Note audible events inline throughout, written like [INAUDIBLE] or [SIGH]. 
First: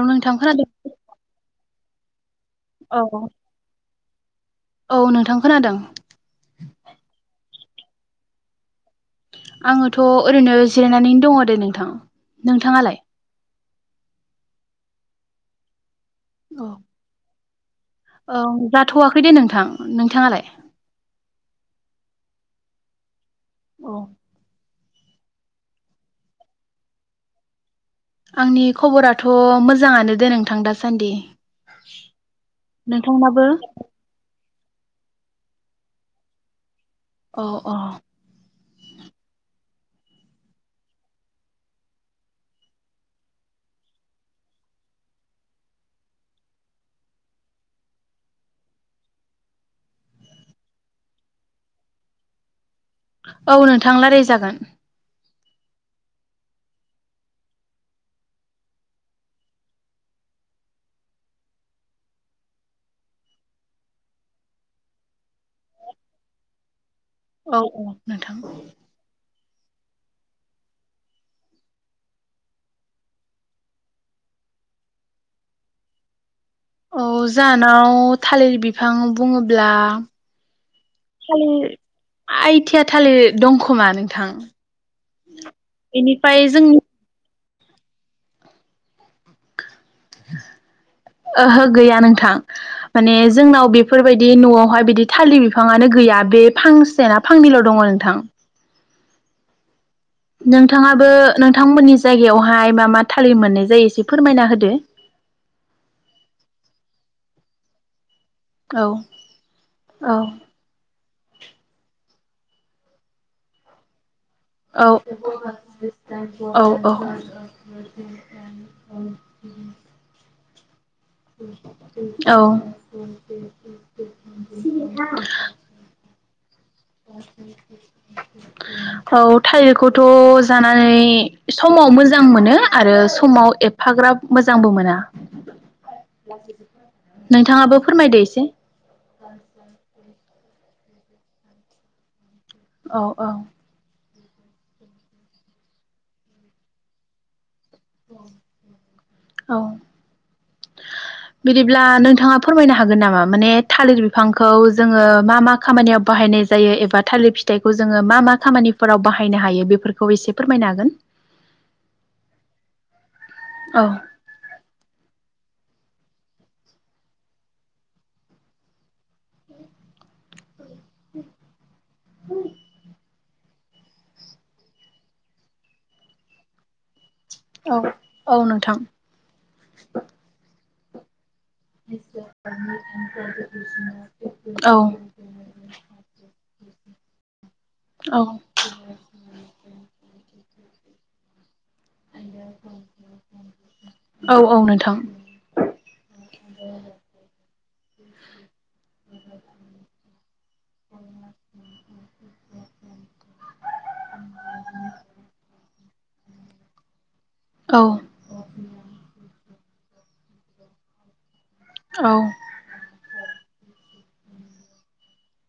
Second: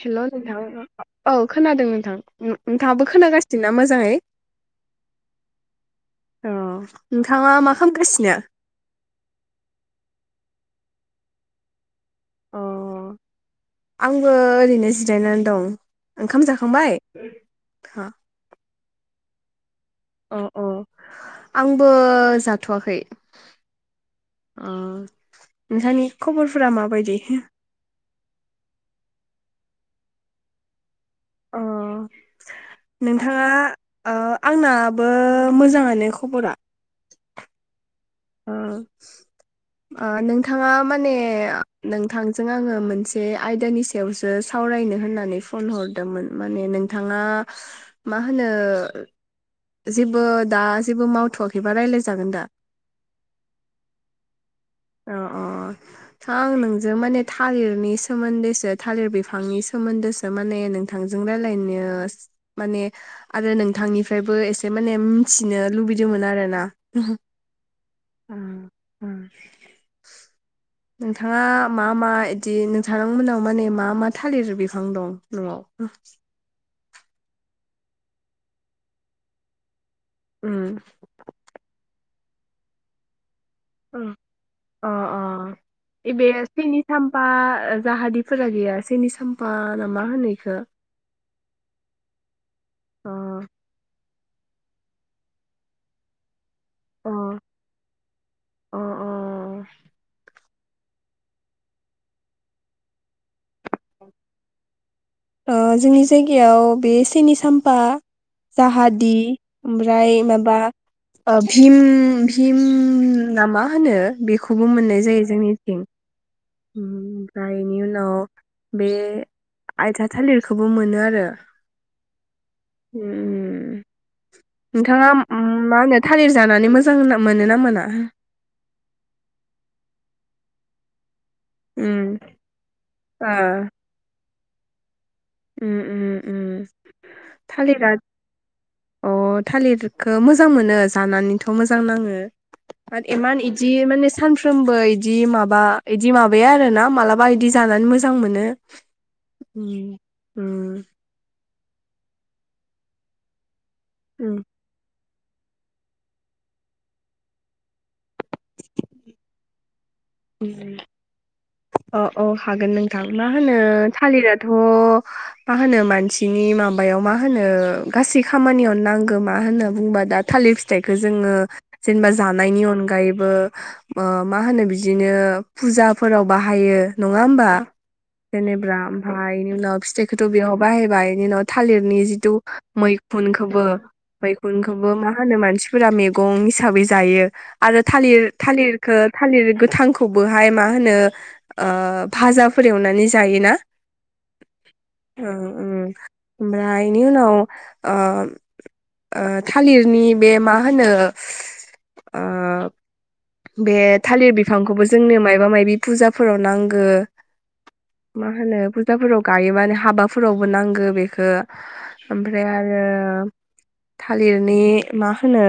Hello नोंथां औ खोनादों थां अम औ नोंथांङाबो खोनागासिनोना मोजाङै औ नोंथां खोनादों अ नोंथाङा माख खामगासिनो आङोथ' ओरैनो जिरायनानै दंङ दे नोंथां अ नोंथाङालाय आंबो ओरैनो जिरायनानै दं ओंखाम औ जाखांबाय औ जाथ'वाखै दे नोंथां अ नोंथाङालाय अ आंबो जाथवाखै औ। ओ नोंथानि खबरफोरा माबायदि? आंनि खबराथ' मोजाङानो दे नोंथां दा सान्दि अ नोंथाङा नोंथांनाबो? ओ आंनाबो मोजाङानो खबरा। औ औ ओ नोंथाङा माने नोंथांजों आङो मोनसे आयदानि सायावसो सावरायनो होननानै फन हरदोंमोन माने नोंथाङा मा होनो जेबो दा जेबो मावथ'वाखैबा राय्लायजागोन दा? औ नोंथां लाराय जागोन। अ अ था आं नोंजों माने थालिरनि सोमोन्दैसो थालिर बिफांनि सोमोन्दैसो माने नोंथांजों रायलायनो माने आरो नोंथांनिफ्रायबो एसे माने मिथिनो लुबैदोंमोन आरोना? औ औ नोंथां। उम उम नोंथाङा मा-मा इदि नोंथांमोनाव माने मा-मा थालिर बिफां दं न'आव? औ जानाव थालिर बिफां बुङोब्ला उम थालि आइथिया थालिर दंखोमा नोंथां अ इ बे इनिफ्राय सिनि जोंनि साम्फा जाहादिफोरा गैया सेनि साम्फा ना मा होनो इखो? ओहो गैया नोंथां अ माने जोंनाव बेफोरबायदि समाव बिदि न'आवहाय बिदि थालिर बिफाङानो गैया बे अ फांसे ना फांनैल' दङ नोंथां। अ नोंथाङाबो नोंथांमोननि जायगायावहाय मा मा थाललिम मोननाय जायो एसे फोरमायना होदो? जोंनि जायगायाव बे सिनि साम्फा औ जाहादि ओमफ्राय औ माबा भिम [UNINTELLIGIBLE] मा होनो बे बे खौबो औ मोननाय जायो जोंनिथिं। औ ओमफ्राय बेनि उनाव बे आयथ थालिर खौबो मोनो आ औ। उम नोंथाङा मा होनो थालिर जानाय औ थालिरखौथ' जानानै समाव उम मोजां मोनो आरो ओ समाव एफाग्राब मोजांबो मोना। उम उम उम नोंथाङाबो थालिरा फोरमायदो एसे अ थालिरखौ मोजां मोनो। जानानैथ' मोजां नाङो। औ आरो औ इान इदि माने सानफ्रोमबो इदि माबा इदि माबाया आरो ना मालाबा इदि जानानै मोजां मोनो औ उम उम। बिदिब्ला नोंथाङा फोरमायनो हागोन नामा माने थालिर उम बिफांखौ जोङो मा मा खामानियाव बाहायनाय जायो एबा थालिर फिथाइखौ जोङो मा मा खामानिफोराव बाहायनो हायो बेफोर अ अ हागोन नोंथां मा होनो थालिराथ' मा होनो मानसिनि माबायाव मा होनो गासै खामानियाव नांगौ मा होनो बुंबा दा थालिर फिथाइखो जोङो जेनेबा जानायनि अनगायै बो ओ मानो बि दिनो फुजाफोराव बाहायो। नङा होमबा? औ औ जेनेब्रा नोंथां ओमफाय बेनि उनाव फिथाइखौथ' बेयाव बाहायबाय इनि नथ' थालिरनि जिथु मैखुनखौबो औ मैखुनखौबो मा होनो मानसिफोरा मेगं हि साबै जायो। आरो थालिर औ थालिरखो थालिर थांखौबोहाय मा होनो ओ भाजाफोर एवनानै जायोना? औ औ नोंथां ओ उम ओमफ्राय इनि उनाव ओ ओ थालिरनि बे मा होनो ओ बे थालिर बि बो जोंनो मायबा मायबि फुजाफोराव नांगो। औ मा होनो फुजाफोराव गायोबानो हाबाफोरावबो नांगो बेखो। औ ओमफ्राय आरो थालिरनि मा होनो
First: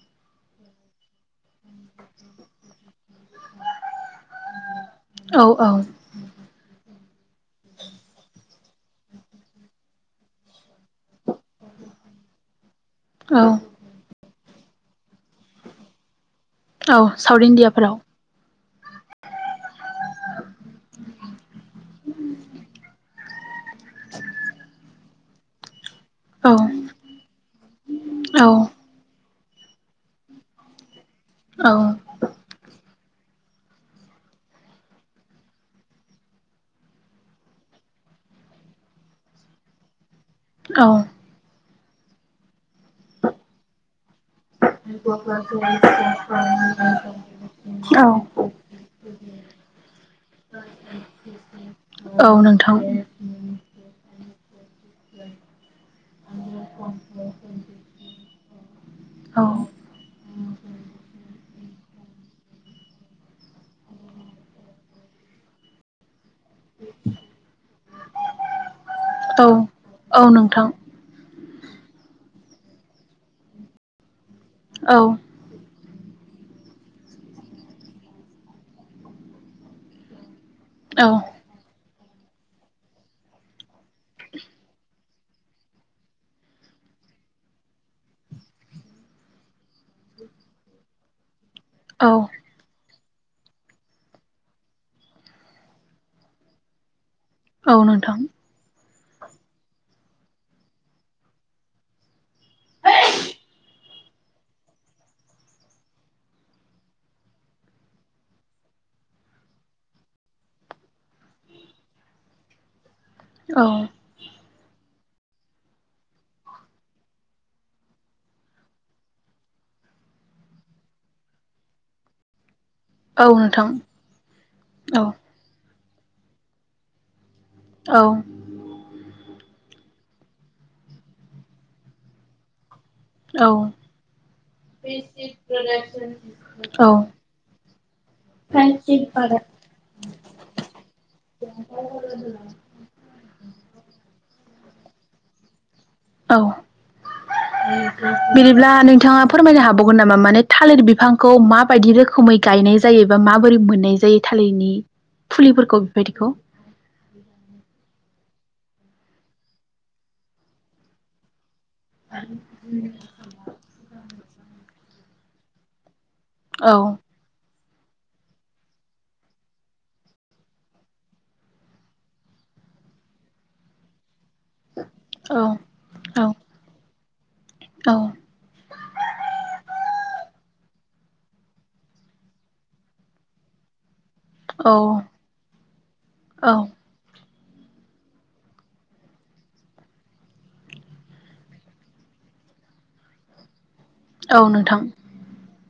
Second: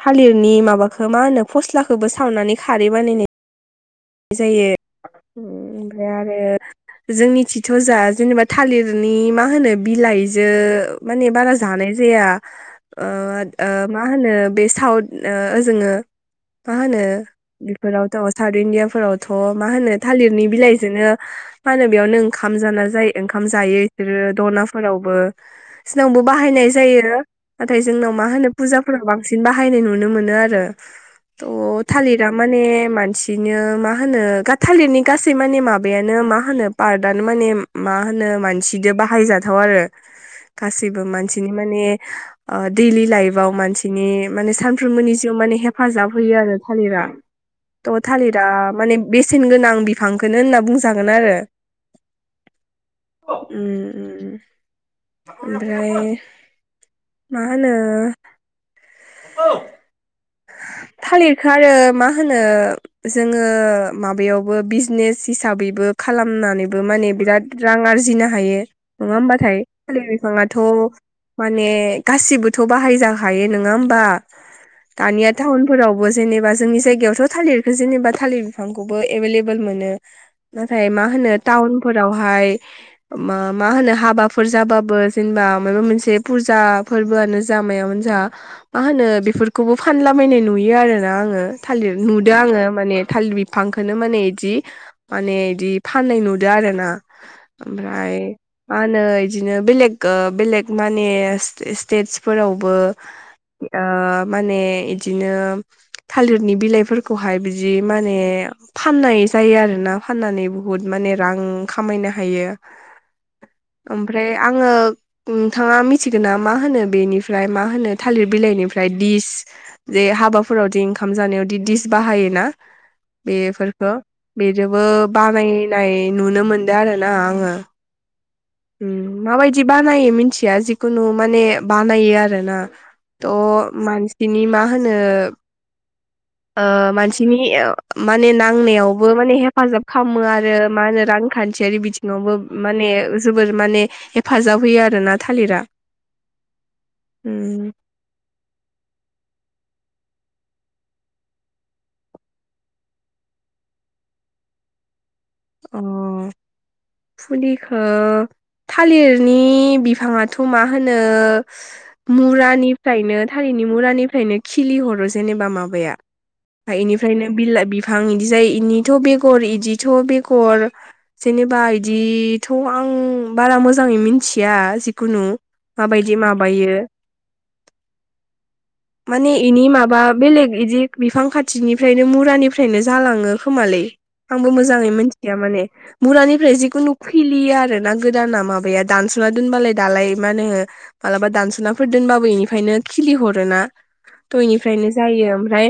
थालिरनि माबाखो मा होनो फस्लाखोबो सावनानै खारै बानायनाय जायो उम औ औ ओमफ्राय आरो जोंनि थिथ' जा जेनेबा थालिरनि मा होनो बिलाइजो माने बारा जानाय जाया। ओ औ ओ मा होनो बे साउथ ओ जोङो औ साउड इण्डिया फोरावथ साथ इण्डियाफोरावथ' मा होनो ओ थालिरनि बिलाइजोनो मा होनो बेयावनो ओंखाम जाना जायो ओंखाम जायो सोरो दनाफोरावबो। सिनावबो औ बाहायनाय जायो। थाय जोंनाव मा औ होनो फुजाफोराव बांसिन बाहायनाय नुनो मोनो आरो। औ थ' थालिर बे मानसिनो मा होनो गाद थालिरनि गासै माने माबायानो मा होनो पार्टआनो माने मा होनो मानसिदो बाहायजाथाव आरो। औ गासैबो मानसिनि माने ओ दैलि लाइफआव मानसिनि माने साम फ्रोम मोनि जिउआव माने हेफाजाब होयो आरो थालिरा। थ' औ थालिरा ओ माने बेसेन गोनां बिफांखोनो होनना बुंजागोन आरो। औ नोंथां। ओमफ्राय मा होनो औ थालिरखौ आरो मा होनो जोङो माबायावबो बिजनेस हिसाबैबो खालामनानैबो माने बिराद रां आरजिनो हायो नङा औ होमबाथाय थालिर औ बिफाङाथ' नोंथां माने गासिबोथ' बाहायजाखायो नङा होमबा औ दानिया टाउन फोरावबो जेनेबा जोंनि जायगायावथ' थालिरखौ जेनेबा थालिर बिफांखौबो एभेलेबेल मोनो नाथाय औ मा होनो टाउनफोरावहाय मा होनो हाबाफोर जाबाबो जेनेबा माबा मोनसे फुजा फोरबोआनो जा मायानो जा मा होनो बेफोर खौबो फानलाबायनाय नुयो आरो ना आङो थालिर औ नुदों आङो माने थालिर बिफांखौनो माने बिदि माने बिदि फाननाय नुदों आरो ना औ ओमफ्राय नोंथां मा होनो बिदिनो बेलेग बेलेग माने स्टेटसफोरावबो ओ माने इदिनो थालिरनि बिलाइफोरखौहाय बिदि माने फाननाय जायो आरोना फाननानै बहुद माने रां खामायनो हायो औ ओमफ्राय आङो नोंथाङा मिथिगौना मा होनो बेनिफ्राय मा होनो थालिर बिलाइनिफ्राय दिस जे हाबाफोरावदि ओंखाम जानायावदि डिस बाहायो ना औ नोंथां बेफोरखौ बेजोंबो औ बानाय नाय नुनो मोनदों आरो ना आङो औ ओम माबायदि बानायो मिथिया जिखुनु माने बानायो आरो ना औ थ' मानसिनि मा होनो ओ मानसिनि माने नांनायावबो माने हेफाजाब खालामो आरो मा होनो रांखान्थियारि बिथिङावबो माने फोर माने हेफाजाब होयो आरोना थालिरा औ उम बिदिब्ला नोंथाङा फोरमायनो हा बावगोन नामा माने थालिर बिफांखौ माबायदि रोखोमै गायनाय जायोबा माबोरै मोननाय जायो थालिरनि फुलिफोरखौ अ बेबायदिखौ फुलिखौ थालिरनि बिफाङाथ' मा होनो मुरानिफ्रायनो थालिरनि मुरानिफ्रायनो खिलि हरो जेनेबा माबाया औ इनिफ्रायनो बिलाइ बि बिफां बिदि जाय इनिथ' बेगर इदिथ' बेर गर जेनेबा बिदिथ' आं बारा मोजाङै मिथि या जिखुनु औ माबायदि माबायो औ माने इनि माबा बेलेग इदि बिफां खाथिनिफ्रायनो मुरानिफ्रायनो जालाङो खोमालै। आंबो औ मोजाङै मिथि माने औ बुरानिफ्राय जिकुनु खिलियो आरो ना गोदाना माबाया दानस'ना दोनबालाय दालाय मा होनो मालाबा दानस'नाफोर दोनबाबो इनिफ्रायनो खिलिहरोना। औ नोंथां दयनिफ्रायनो जायो ओमफ्राय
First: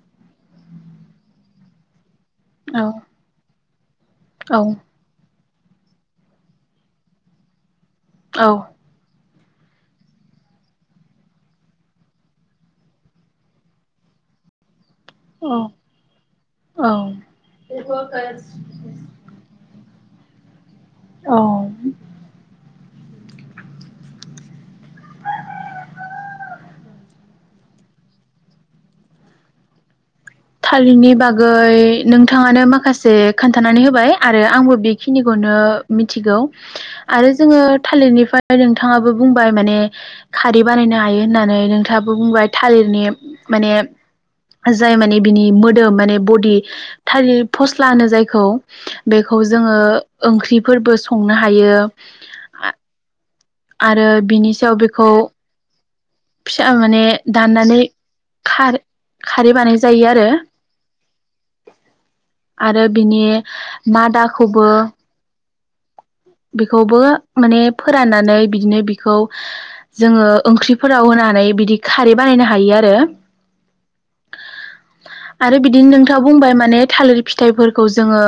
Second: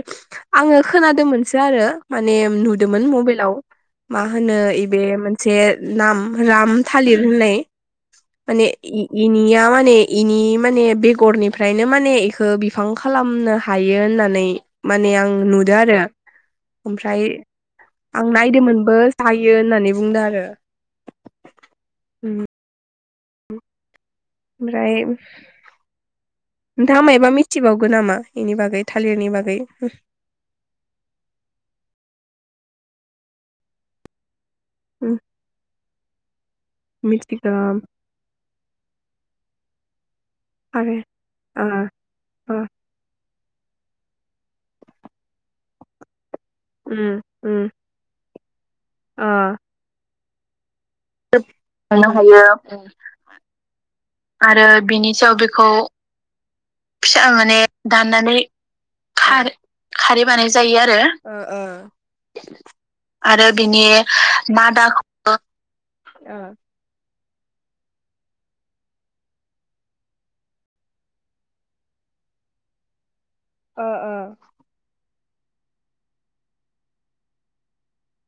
आङो खोनादोंमोनसो आरो। माने औ नुदोमोन मबाइलाव। मा होनो औ इबे मोन। जे नाम राम थालिर होननाय। औ माने इ। इनिया माने इनि माने बेगरनिफ्रायनो माने बेखौ बिफां खालामनो हायो होननानै। माने आं औ नुदों आरो औ ओमफ्राय आं नायदोंमोन। हायो होननानै बुंदों आरो। औ। उम ओमफ्राय नोंथाङा मायबा मिथिबावगो नामा बेनि बागै थालिरनि बागै। थालिरनि बागै नोंथाङानो माखासे खोन्थानानै होबाय आरो। आंबो उम बेखिनिखौनो मि। मिथिगौ। आरो मिथिगौ जोङो थालिरनिफ्राय नोंथाङाबो बुंबाय माने खारै बानायनो आरो हायो होननानै ओ नोंथाङाबो बुंबाय ओ थालिरनि। माने जाय माने। बिनि मोदोम माने बद। दि उम उम थालिरफस्ला होनो जायखौ। बेखौ ओ जोङो। ओंख्रि। फोरबो संनो हायो मोननो हायो आ आरो बिनि आरो सायाव बेखौ। बिनि सायाव बेखौ फिसा माने फिसा माने दाननानै दाननानै खार खार खारै बानाय। जायो खारै आरो बानाय जायो आरो ओ ओ आरो बिनि आरो बिनि मादाखौबो मादाखौ। बेखौबो। माने फोराननानै बिदिनो बिखौ जोङो ओंख्रिफोराव होनानै बिदि खारै बानायनो हायो आरो। ओ ओ आरो बिदिनो नोंथाङा बुंबाय माने थालिर फिथाइफोरखौ जोङो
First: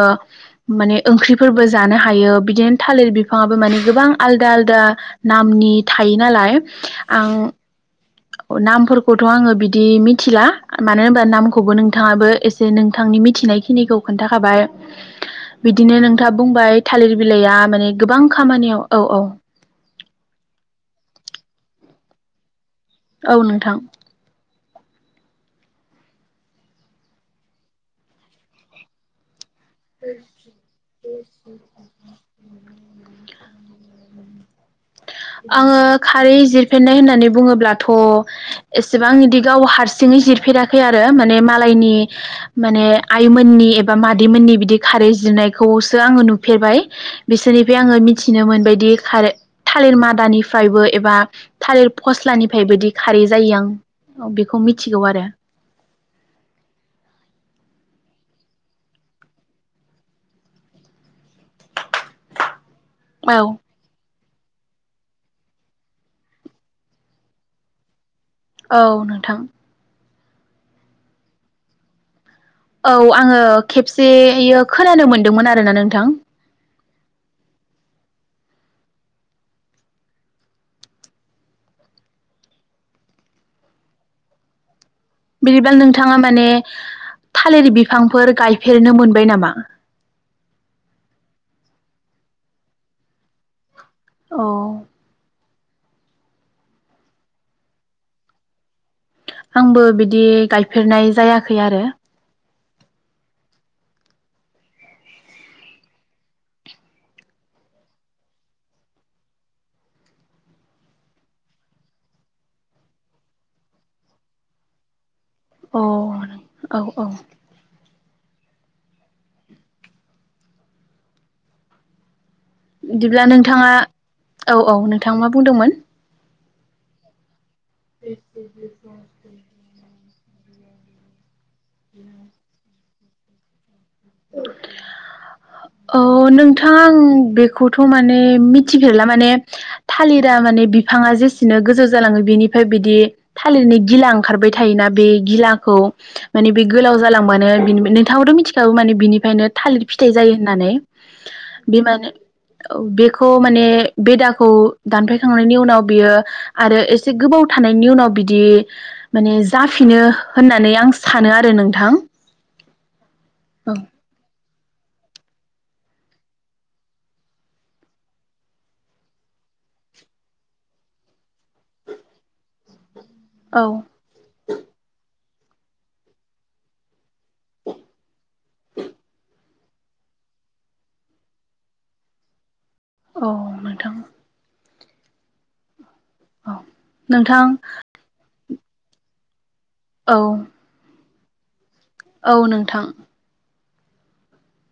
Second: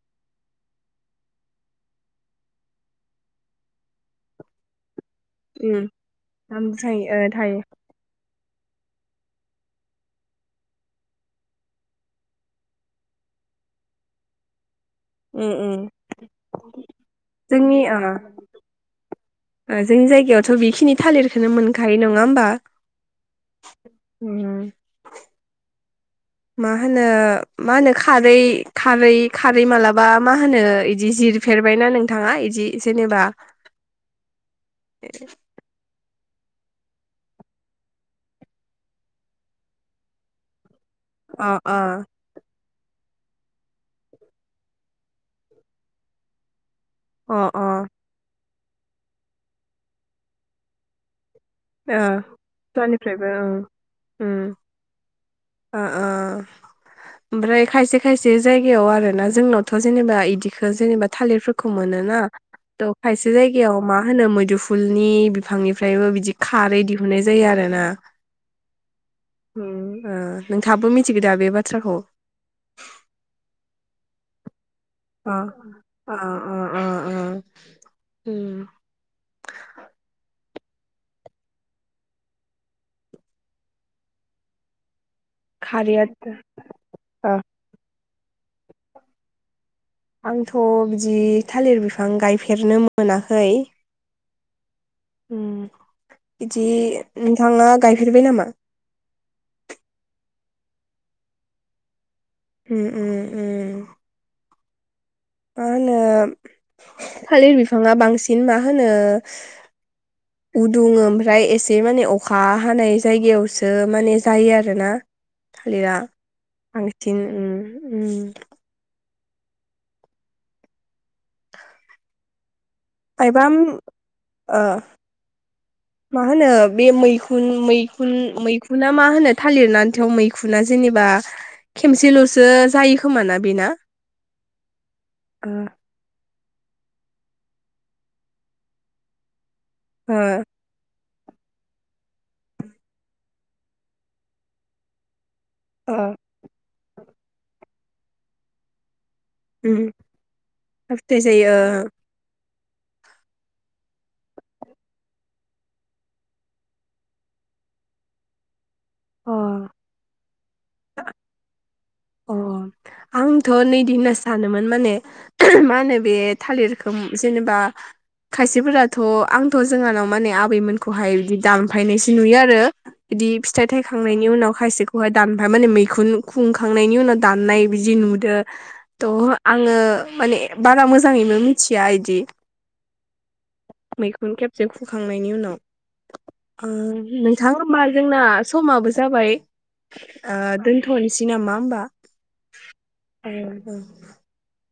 माने ओंख्रिफोरबो जानो हायो बिदिनो थालिर बिफाङाबो माने गोबां आलदा आलदा नामनि उम थायो नालाय। थायो आं ओ थायो नामफोरखौथ' आङो बिदि मिथिला मानो होनबा नामखौबो नोंथाङाबो एसे नोंथांनि मिथिनायखिनिखौ खोन्थाखाबाय उम उम बिदिनो नोंथाङा बुंबाय थालिर बिलाइया जोंनि माने ओ गोबां खामानियाव औ औ खौनो मोनखायो नङा होमबा औ नोंथां मा होनो मा होनो खारै खारै खारै मालाबा मा होनो इदि जिरफेरबायना नोंथाङा इदि जेनेबा आङो खारै जिरफेरनाय होननानै बुङोब्लाथ' एसेबां बिदि गाव हारसिङै जिरफेरा खै आरो माने अ अ मालायनि माने आइमोननि एबा मादैमोननि बिदि खारै जिरनायखौसो आङो नुफेरबाय। अ ओ बिसोरनिफ्राय आङो मिथिनो मोनबाय दि खारै थालिर मादानिफ्रायबो एबा थालिर फस्लानिफ्राय बोदि खारै बिफानिफ्रायबो ओं जायो आं उम बेखौ मिथिगौ आरो ओ ओ ओमफ्राय खायसे खायसे जायगायाव आरोना जोंनावथ' जेनेबा इदिखौ जेनेबा थालिरफोरखौ मोनोना थ' खायसे औ जायगायाव मा होनो मो दुफुलनि बिफांनिफ्रायबो बिदि खारै दिहुननाय जायो आरो ना औ नोंथां। ओ नोंथाबो मिथिगौ दा बे बाथ्राखौ? औ आङो खेबसेयो खोनानो अ मोनदोंमोन आरोना नोंथां अ अ अ अ [INAUDIBLE] बिदिबा खारैया नोंथाङा माने ओ थालिर बि फांफोर गायफेरनो मोनबाय नामा? आंथ' बिदि थालिर बिफां गायफेरनो मोनाखै। औ ओम बिदि नोंथाङा गायफेरबाय नामा? आंबो बिदि गायफेरनाय जायाखै आरो उम उम उम मा होनो थालिर बिफाङा बांसिन मा होनो उदुङो ओमफ्राय एसे माने अखा हानाय जायगायावसो माने जायो आरोना। अ थालिरा औ औ आंनिथिं ओम ओम बिदिब्ला खायबा नोंथाङा औ ओ औ नोंथाङा मा बुंदोंमोन मा होनो बे मै मैखुन मैखुन मैखुनना मा होनो थालिरना हाथायाव मैखुना जेनेबा खेमसेल'सो जायो खोमोना बेना ओ अ नोंथ' आं बेखौथ' माने मिथिफेरला माने ओ थालिरा माने बिफाङा जे बिदिनो गोजौ जालाङो बेनिफ्राय बिदि थालिरनि गिला ओंखारबाय थायोना बे गिला खौ ओ माने बे गोलाव जालांबानो बिनि नोंथांआबो मिथिखागौ माने बेनिफायनो उम थालिर फिथाइ जायो होननानै फिथाइ जायो बे माने बेखौ माने बेदाखौ दानफायखांनायनि उनाव बियो आरो एसे गोबाव थानायनि उनाव बिदि माने ओ अ जाफिनो होननानै आं सानो आरो नों थां अ आं थ' नैदि होनना सान मोनोमोन माने मा होनो बे थालिरखौ जेनेबा खायसेफोराथ' आंथ' जोंहानाव माने आबैमोनखौहाय बिदि दानफायनायसो नुयो आरो। बिदि फिथाइ थायखांनायनि उनाव खायसेखौहाय दानबा माने मैखुन खुं खांनायनि उनाव दाननाय बिदि नुदो थ' आंङो माने बारा मोजाङैनो मिथिया इदि औ नोंथां मैखुन खेबसे खुखांनायनि उनाव औ ओ नोंथां होमबा जोंना समाबो जाबाय औ ओ दोनथ'नि सि नामा होमबा औ नोंथां औ औ